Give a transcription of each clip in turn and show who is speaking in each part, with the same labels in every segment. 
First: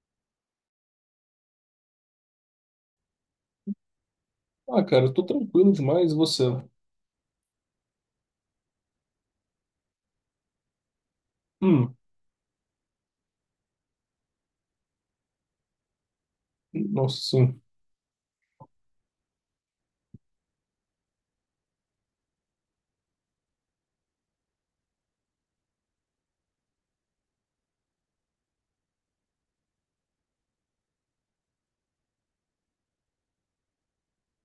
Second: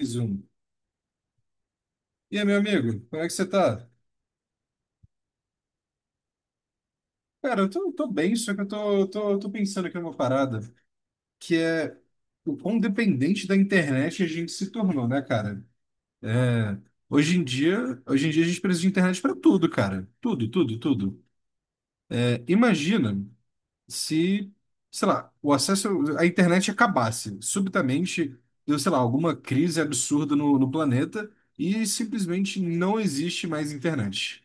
Speaker 1: Mais um. E aí, meu amigo, como é que você tá?
Speaker 2: Ah, cara, eu tô tranquilo demais, e você?
Speaker 1: Cara, eu tô bem, só que eu tô pensando aqui numa parada, que é
Speaker 2: Hum,
Speaker 1: o quão dependente da internet a gente se tornou, né, cara? É,
Speaker 2: nossa, sim.
Speaker 1: Hoje em dia a gente precisa de internet pra tudo, cara. Tudo, tudo, tudo. É, imagina se, sei lá, o acesso à internet acabasse subitamente, deu, sei lá, alguma crise absurda no planeta e simplesmente não existe mais internet.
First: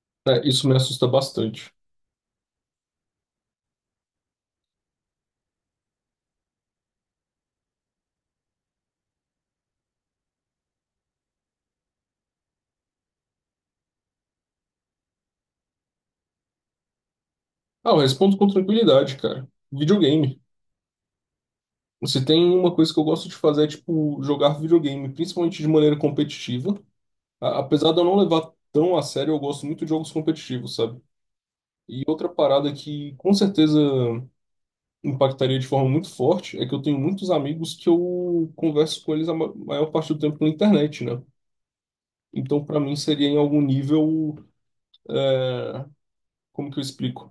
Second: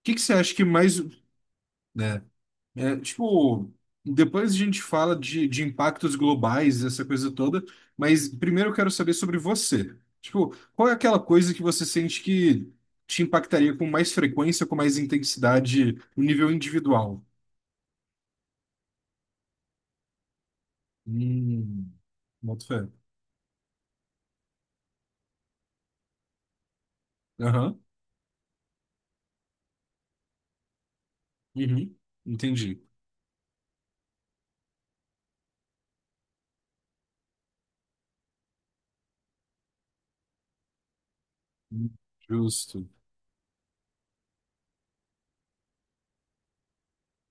Speaker 1: O que que você
Speaker 2: É,
Speaker 1: acha que
Speaker 2: isso me
Speaker 1: mais,
Speaker 2: assusta bastante.
Speaker 1: né? É, tipo, depois a gente fala de impactos globais, essa coisa toda, mas primeiro eu quero saber sobre você. Tipo, qual é aquela coisa que você sente que te impactaria com mais frequência, com mais intensidade, no nível individual?
Speaker 2: Ah, eu respondo com tranquilidade, cara. Videogame.
Speaker 1: Hum,
Speaker 2: Se tem
Speaker 1: boto
Speaker 2: uma
Speaker 1: fé.
Speaker 2: coisa que eu gosto de fazer é, tipo, jogar videogame, principalmente de maneira competitiva. A-
Speaker 1: Aham,
Speaker 2: apesar de eu não levar tão a sério, eu gosto muito de jogos competitivos, sabe?
Speaker 1: uhum,
Speaker 2: E outra parada
Speaker 1: entendi.
Speaker 2: que com certeza impactaria de forma muito forte é que eu tenho muitos amigos que eu converso com eles a maior parte do tempo na internet, né? Então, pra
Speaker 1: Justo.
Speaker 2: mim, seria em algum nível, como que eu explico?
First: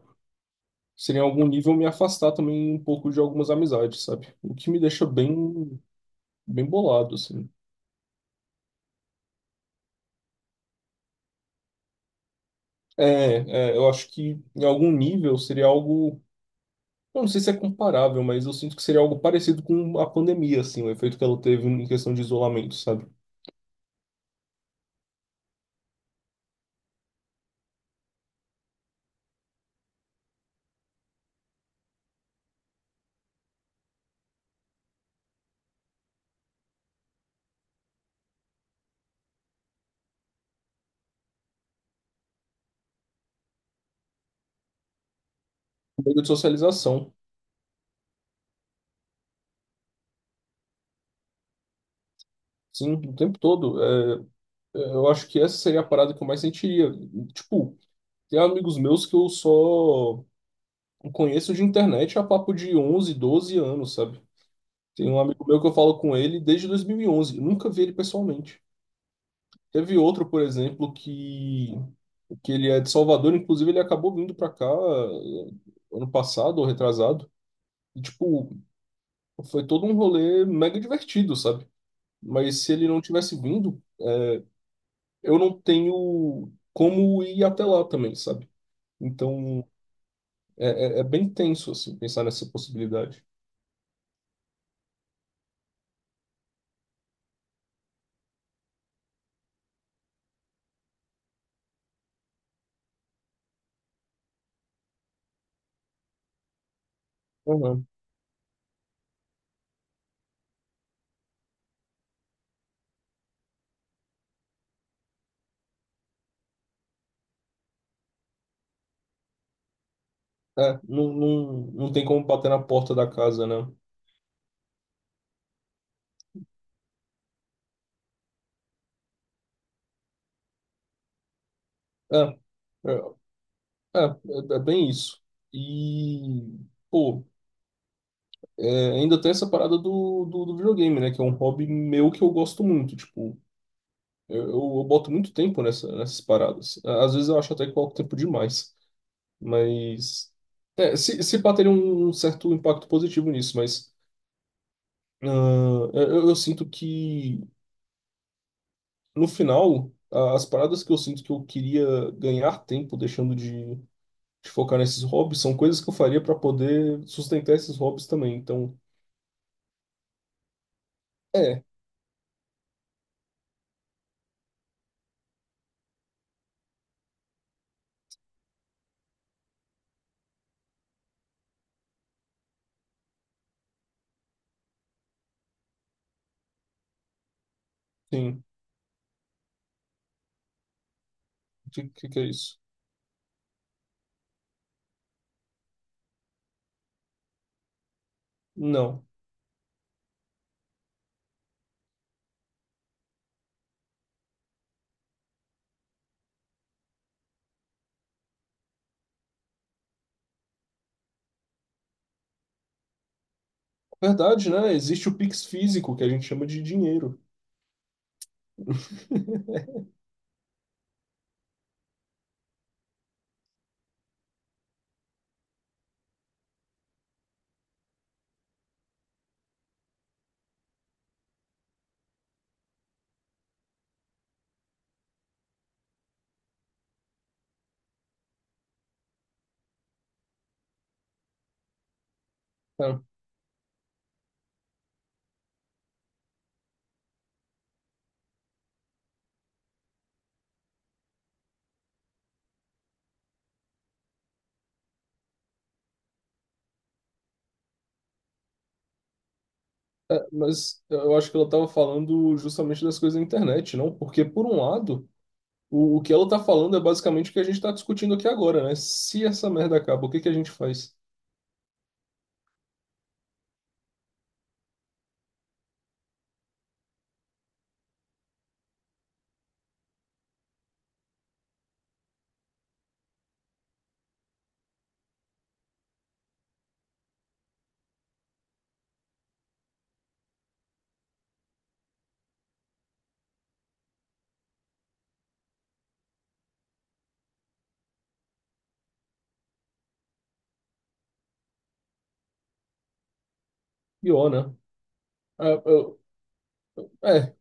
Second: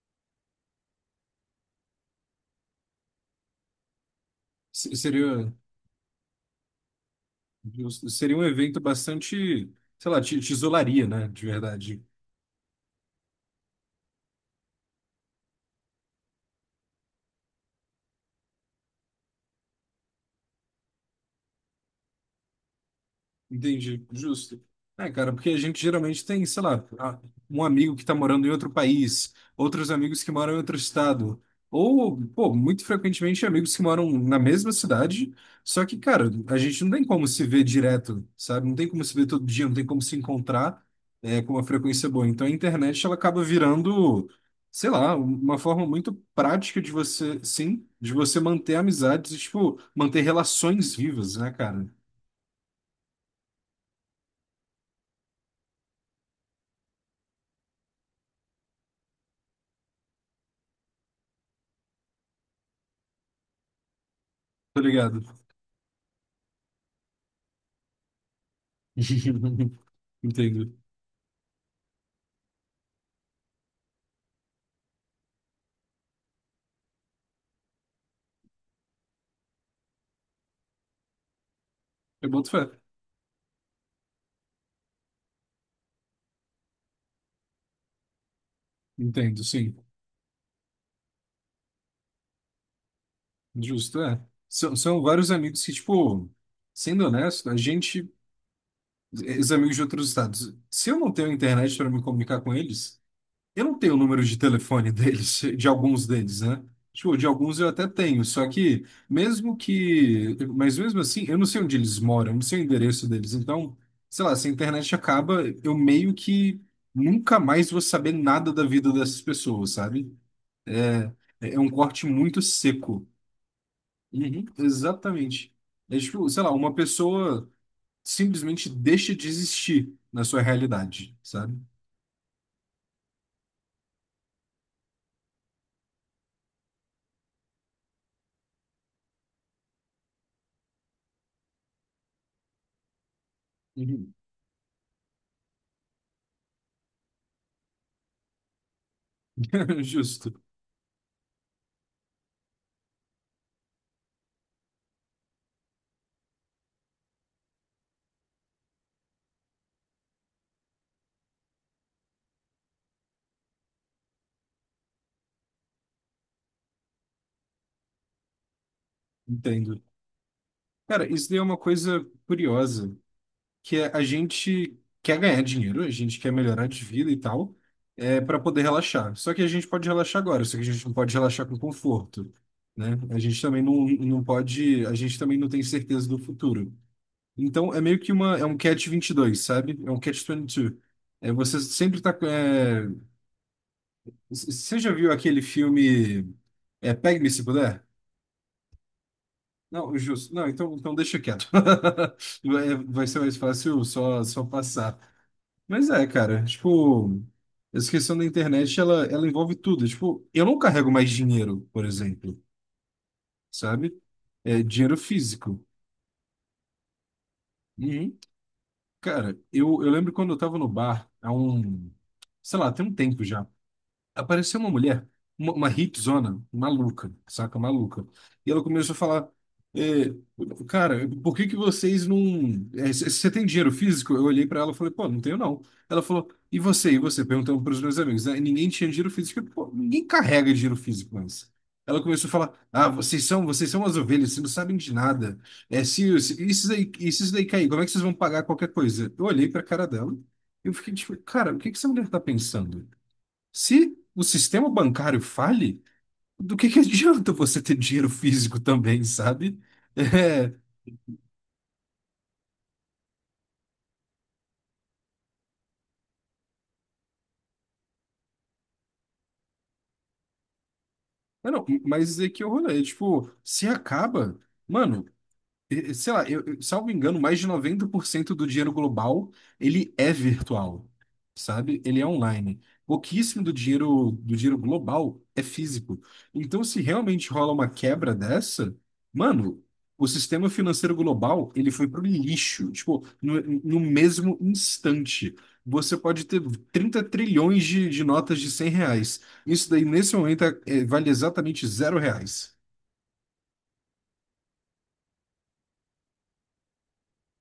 Speaker 2: Seria em algum nível me afastar também um pouco de algumas amizades, sabe? O que me deixa
Speaker 1: Seria,
Speaker 2: bem, bem bolado, assim.
Speaker 1: justo. Seria um evento bastante, sei lá, te isolaria, né? De verdade.
Speaker 2: Eu acho que em algum nível seria algo. Eu não sei se é comparável, mas eu sinto que seria algo parecido com a pandemia, assim, o efeito que ela teve em questão de isolamento, sabe?
Speaker 1: Entendi, justo. É, cara, porque a gente geralmente tem, sei lá, um amigo que tá morando em outro país, outros amigos que moram em outro estado, ou, pô, muito frequentemente amigos que moram na mesma cidade, só que, cara, a gente não tem como se ver direto, sabe? Não tem como se ver todo dia, não tem como se encontrar, é, com uma frequência boa. Então a internet, ela acaba virando, sei lá, uma forma muito
Speaker 2: Meio de
Speaker 1: prática de
Speaker 2: socialização,
Speaker 1: você, sim, de você manter amizades e, tipo, manter relações vivas, né, cara?
Speaker 2: sim, o tempo todo. É, eu acho que essa seria a parada que eu mais sentiria. Tipo, tem amigos meus que eu só conheço de internet há papo de 11 12 anos, sabe?
Speaker 1: Tá
Speaker 2: Tem um
Speaker 1: ligado?
Speaker 2: amigo meu que eu falo com ele desde 2011. Eu nunca vi ele pessoalmente. Teve outro, por
Speaker 1: Entendo.
Speaker 2: exemplo, que ele é de Salvador. Inclusive, ele acabou vindo para cá ano passado ou retrasado. E, tipo, foi todo um rolê mega divertido, sabe?
Speaker 1: Eu boto
Speaker 2: Mas
Speaker 1: fé.
Speaker 2: se ele não tivesse vindo, eu não tenho como ir até lá também, sabe?
Speaker 1: Entendo,
Speaker 2: Então,
Speaker 1: sim.
Speaker 2: é bem tenso, assim, pensar nessa possibilidade.
Speaker 1: Justo, é. São vários amigos que, tipo, sendo honesto, a gente, os amigos de outros estados, se eu não tenho internet para me comunicar com eles, eu não tenho o número de telefone deles, de alguns deles, né? Tipo, de alguns eu
Speaker 2: Uhum.
Speaker 1: até tenho, só que mas mesmo assim, eu não sei onde eles moram, eu não sei o endereço deles. Então, sei lá, se a internet acaba, eu meio que nunca mais vou saber nada da vida dessas pessoas, sabe?
Speaker 2: É,
Speaker 1: É,
Speaker 2: não, não,
Speaker 1: é um
Speaker 2: não tem
Speaker 1: corte
Speaker 2: como
Speaker 1: muito
Speaker 2: bater na porta da
Speaker 1: seco.
Speaker 2: casa, né?
Speaker 1: Uhum. Exatamente. É tipo, sei lá, uma pessoa simplesmente deixa de existir na sua realidade, sabe?
Speaker 2: É. É. É bem isso. E, pô, é, ainda tem essa parada do videogame, né? Que é um hobby meu que eu gosto muito. Tipo,
Speaker 1: Uhum.
Speaker 2: eu boto muito tempo nessas paradas. Às vezes eu acho até que coloco tempo demais.
Speaker 1: Justo,
Speaker 2: Mas. É, se pá, teria um certo impacto positivo nisso, mas. Ah, eu sinto que, no final, as paradas que eu sinto que eu queria ganhar tempo deixando de. De focar nesses hobbies, são coisas que eu faria para poder sustentar esses hobbies também. Então,
Speaker 1: entendo. Cara, isso daí é uma
Speaker 2: é,
Speaker 1: coisa curiosa, que é a gente quer ganhar dinheiro, a gente quer melhorar de vida e tal, é para poder relaxar. Só que a gente pode relaxar agora, só que a gente não pode relaxar com conforto, né? A gente também não pode, a gente também não tem certeza do futuro. Então é meio que uma,
Speaker 2: sim.
Speaker 1: é um catch 22 sabe? É um catch vinte e dois. É, você
Speaker 2: O que,
Speaker 1: sempre tá,
Speaker 2: que é isso?
Speaker 1: é, você já viu aquele filme é, Pegue-me se puder?
Speaker 2: Não.
Speaker 1: Não, justo. Não, então, então deixa quieto. Vai, vai ser mais fácil só, só passar. Mas é, cara, tipo, essa questão da internet, ela envolve tudo. Tipo, eu não carrego mais dinheiro, por exemplo, sabe?
Speaker 2: Verdade,
Speaker 1: É
Speaker 2: né?
Speaker 1: dinheiro
Speaker 2: Existe o Pix
Speaker 1: físico.
Speaker 2: físico, que a gente chama de dinheiro.
Speaker 1: Uhum. Cara, eu lembro quando eu tava no bar, há um, sei lá, tem um tempo já. Apareceu uma mulher, uma hipzona, maluca, saca? Maluca. E ela começou a falar: é, Cara, por que que vocês não. É, Você tem dinheiro físico? Eu olhei pra ela e falei: Pô, não tenho não. Ela falou: E você? E você? Perguntando pros meus amigos. Aí ninguém tinha dinheiro físico. Pô, ninguém carrega dinheiro físico mais. Ela começou a falar: Ah,
Speaker 2: É,
Speaker 1: vocês são as ovelhas, vocês não sabem de nada. É, se, isso daí cair, como é que vocês vão pagar qualquer coisa? Eu olhei pra cara dela e eu fiquei tipo: Cara, o que que essa mulher tá pensando? Se o sistema bancário fale, do que adianta você ter dinheiro físico também, sabe? É,
Speaker 2: mas eu acho que ela estava falando justamente das coisas da internet, não? Porque, por um lado, o que ela está falando é basicamente o que a gente está discutindo aqui agora, né? Se essa merda acaba, o que, que a gente faz?
Speaker 1: não, mas é que é o rolê, tipo, se acaba, mano, sei lá, salvo engano, mais de 90% do dinheiro global, ele é virtual, sabe? Ele é online. Pouquíssimo do dinheiro global é físico. Então, se realmente rola uma quebra dessa, mano, o sistema financeiro global, ele foi pro lixo. Tipo, no mesmo instante. Você pode ter 30 trilhões de notas de R$ 100. Isso daí, nesse momento, vale exatamente R$ 0.
Speaker 2: Pior, né? É, eu, é,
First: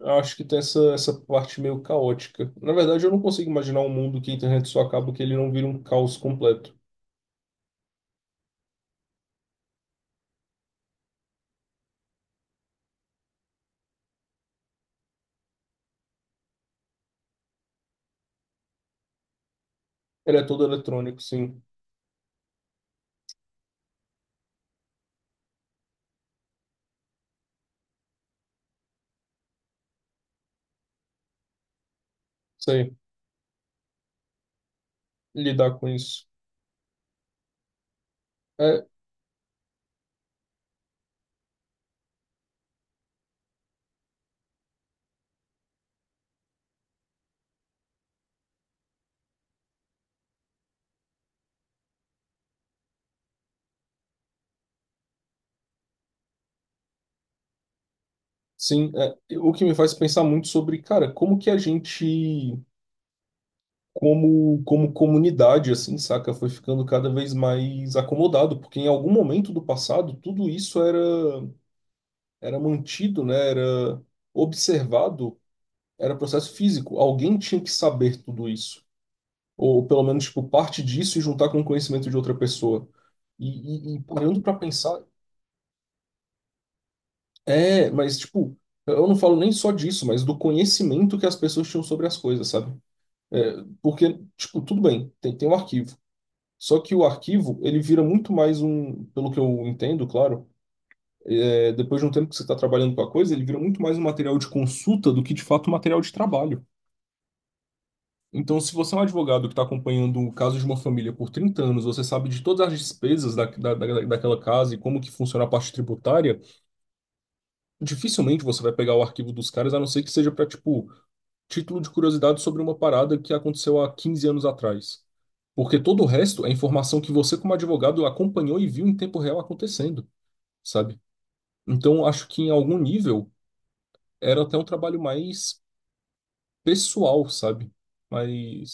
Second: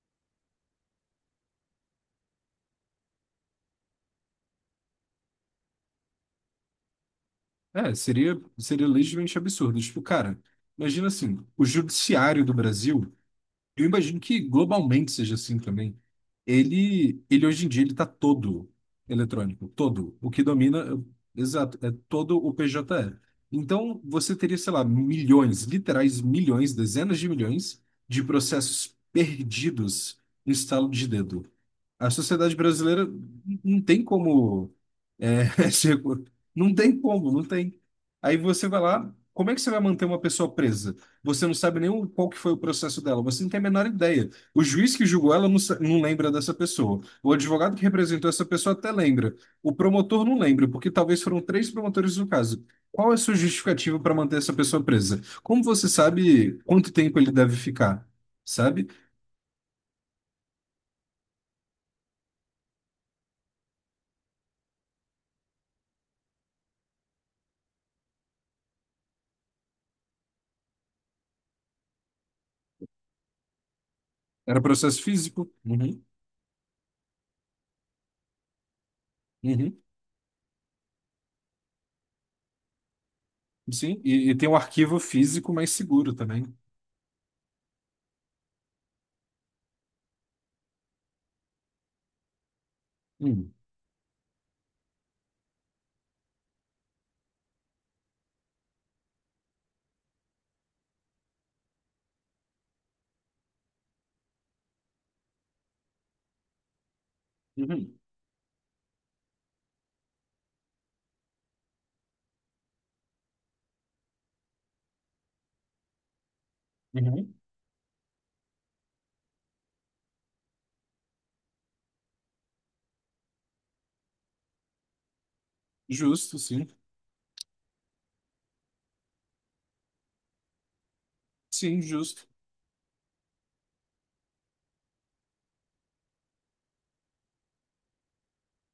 Speaker 2: eu acho que tem essa parte meio caótica. Na verdade, eu não consigo imaginar um mundo que a internet só acaba, que ele não vira um caos completo.
Speaker 1: É, seria legitimamente absurdo. Tipo, cara, imagina assim, o judiciário do Brasil. Eu imagino que globalmente seja assim também. Ele hoje em dia ele está todo eletrônico, todo. O
Speaker 2: Ele
Speaker 1: que
Speaker 2: é todo
Speaker 1: domina,
Speaker 2: eletrônico, sim.
Speaker 1: exato, é todo o PJE. Então você teria, sei lá, milhões, literais milhões, dezenas de milhões de processos perdidos no estalo de dedo. A sociedade
Speaker 2: Sei
Speaker 1: brasileira não tem como, é,
Speaker 2: lidar com isso.
Speaker 1: não tem como, não tem. Aí você vai
Speaker 2: É,
Speaker 1: lá, como é que você vai manter uma pessoa presa? Você não sabe nem qual que foi o processo dela, você não tem a menor ideia. O juiz que julgou ela não, não lembra dessa pessoa. O advogado que representou essa pessoa até lembra. O promotor não lembra, porque talvez foram três promotores no caso. Qual é a sua justificativa para manter essa pessoa presa? Como você sabe quanto tempo ele deve ficar? Sabe?
Speaker 2: sim, é. O que me faz pensar muito sobre, cara, como que a gente, como, como comunidade, assim, saca, foi ficando cada vez mais acomodado, porque em algum momento do passado tudo isso era, era mantido, né, era
Speaker 1: Era processo
Speaker 2: observado,
Speaker 1: físico. Uhum,
Speaker 2: era processo físico. Alguém tinha que saber tudo isso,
Speaker 1: uhum,
Speaker 2: ou pelo menos, tipo, parte disso e juntar com o conhecimento de outra pessoa. E, e,
Speaker 1: sim.
Speaker 2: e
Speaker 1: E
Speaker 2: parando
Speaker 1: tem
Speaker 2: para
Speaker 1: um arquivo
Speaker 2: pensar,
Speaker 1: físico mais seguro também.
Speaker 2: é, mas, tipo, eu não falo nem só disso, mas do conhecimento que as pessoas tinham sobre as coisas, sabe?
Speaker 1: Hum,
Speaker 2: É, porque, tipo, tudo bem, tem um arquivo. Só que o arquivo, ele vira muito mais um, pelo que eu entendo, claro, é, depois de um tempo que você está trabalhando com a coisa, ele vira muito mais um material de consulta do que de fato um material de trabalho.
Speaker 1: uhum,
Speaker 2: Então, se você é um advogado que está acompanhando o caso de uma família por 30 anos, você sabe de todas as despesas daquela casa e como que funciona a parte tributária,
Speaker 1: uhum.
Speaker 2: dificilmente você vai pegar o arquivo dos caras, a não ser que seja para, tipo, título de curiosidade sobre uma parada que aconteceu há 15 anos atrás. Porque todo o
Speaker 1: Justo,
Speaker 2: resto é
Speaker 1: sim.
Speaker 2: informação que você, como advogado, acompanhou e viu em tempo real acontecendo, sabe?
Speaker 1: Sim,
Speaker 2: Então,
Speaker 1: justo.
Speaker 2: acho que em algum nível era até um trabalho mais pessoal, sabe?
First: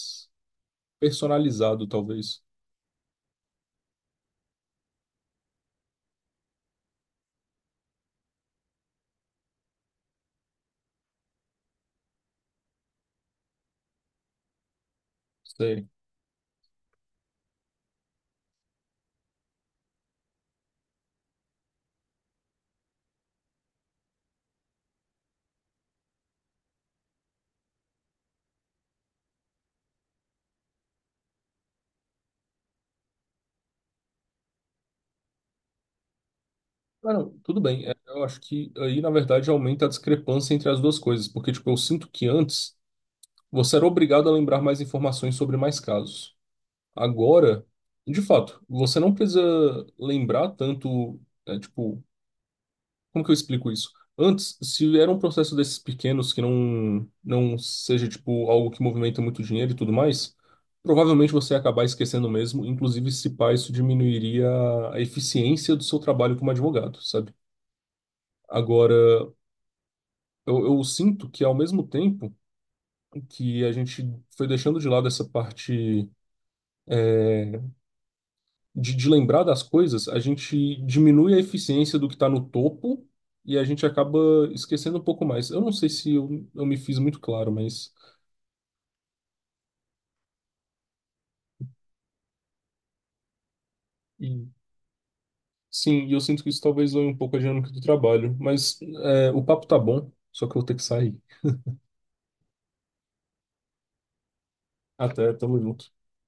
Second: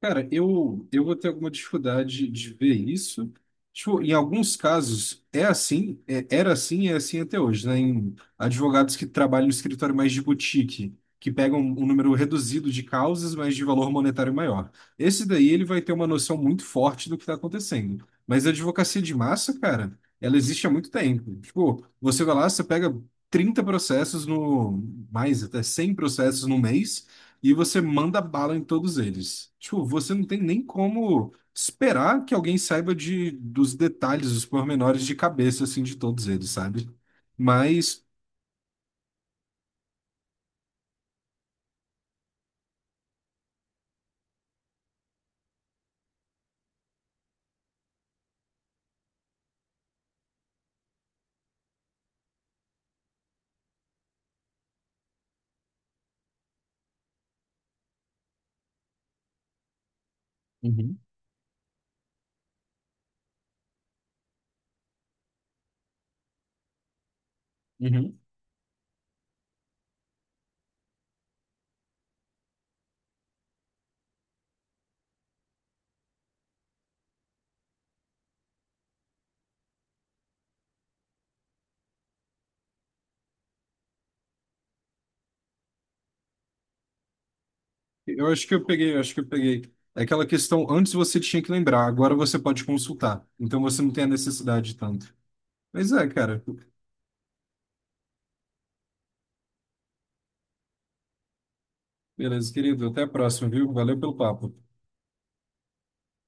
Speaker 1: Cara, eu vou ter alguma
Speaker 2: personalizado,
Speaker 1: dificuldade
Speaker 2: talvez.
Speaker 1: de ver isso. Tipo, em alguns casos é assim, era assim e é assim até hoje, né? Em advogados que trabalham no escritório mais de boutique, que pegam um número reduzido de causas, mas de valor monetário maior. Esse daí ele vai
Speaker 2: Sei.
Speaker 1: ter uma noção muito forte do que está acontecendo. Mas a advocacia de massa, cara, ela existe há muito tempo. Tipo, você vai lá, você pega 30 processos no, mais até 100 processos no mês e você manda bala em todos eles. Tipo, você não tem nem como esperar que alguém saiba de, dos detalhes, dos pormenores de cabeça, assim, de todos eles, sabe?
Speaker 2: Ah, não, tudo bem. É,
Speaker 1: Mas
Speaker 2: eu acho que aí, na verdade, aumenta a discrepância entre as duas coisas. Porque, tipo, eu sinto que antes você era obrigado a lembrar mais informações sobre mais casos. Agora, de fato, você não precisa lembrar tanto, é, tipo, como que eu explico isso? Antes, se era um processo desses pequenos que não seja tipo algo que movimenta muito dinheiro e tudo mais,
Speaker 1: uhum,
Speaker 2: provavelmente você ia acabar esquecendo mesmo, inclusive se pá, isso diminuiria a eficiência do seu trabalho como advogado, sabe?
Speaker 1: uhum.
Speaker 2: Agora, eu sinto que ao mesmo tempo que a gente foi deixando de lado essa parte de lembrar das coisas, a gente diminui a eficiência do que está no topo e a gente acaba esquecendo um pouco mais. Eu não sei se eu me fiz muito claro, mas
Speaker 1: Eu acho que eu peguei, eu acho que eu peguei. É aquela questão, antes você tinha que lembrar, agora você pode consultar. Então você não tem a
Speaker 2: e-
Speaker 1: necessidade tanto. Mas é,
Speaker 2: sim, e eu
Speaker 1: cara.
Speaker 2: sinto que isso talvez zoe um pouco a dinâmica do trabalho. Mas é, o papo tá bom, só que eu vou ter que sair.
Speaker 1: Beleza, querido. Até a próxima, viu? Valeu pelo papo.
Speaker 2: Até, tamo junto.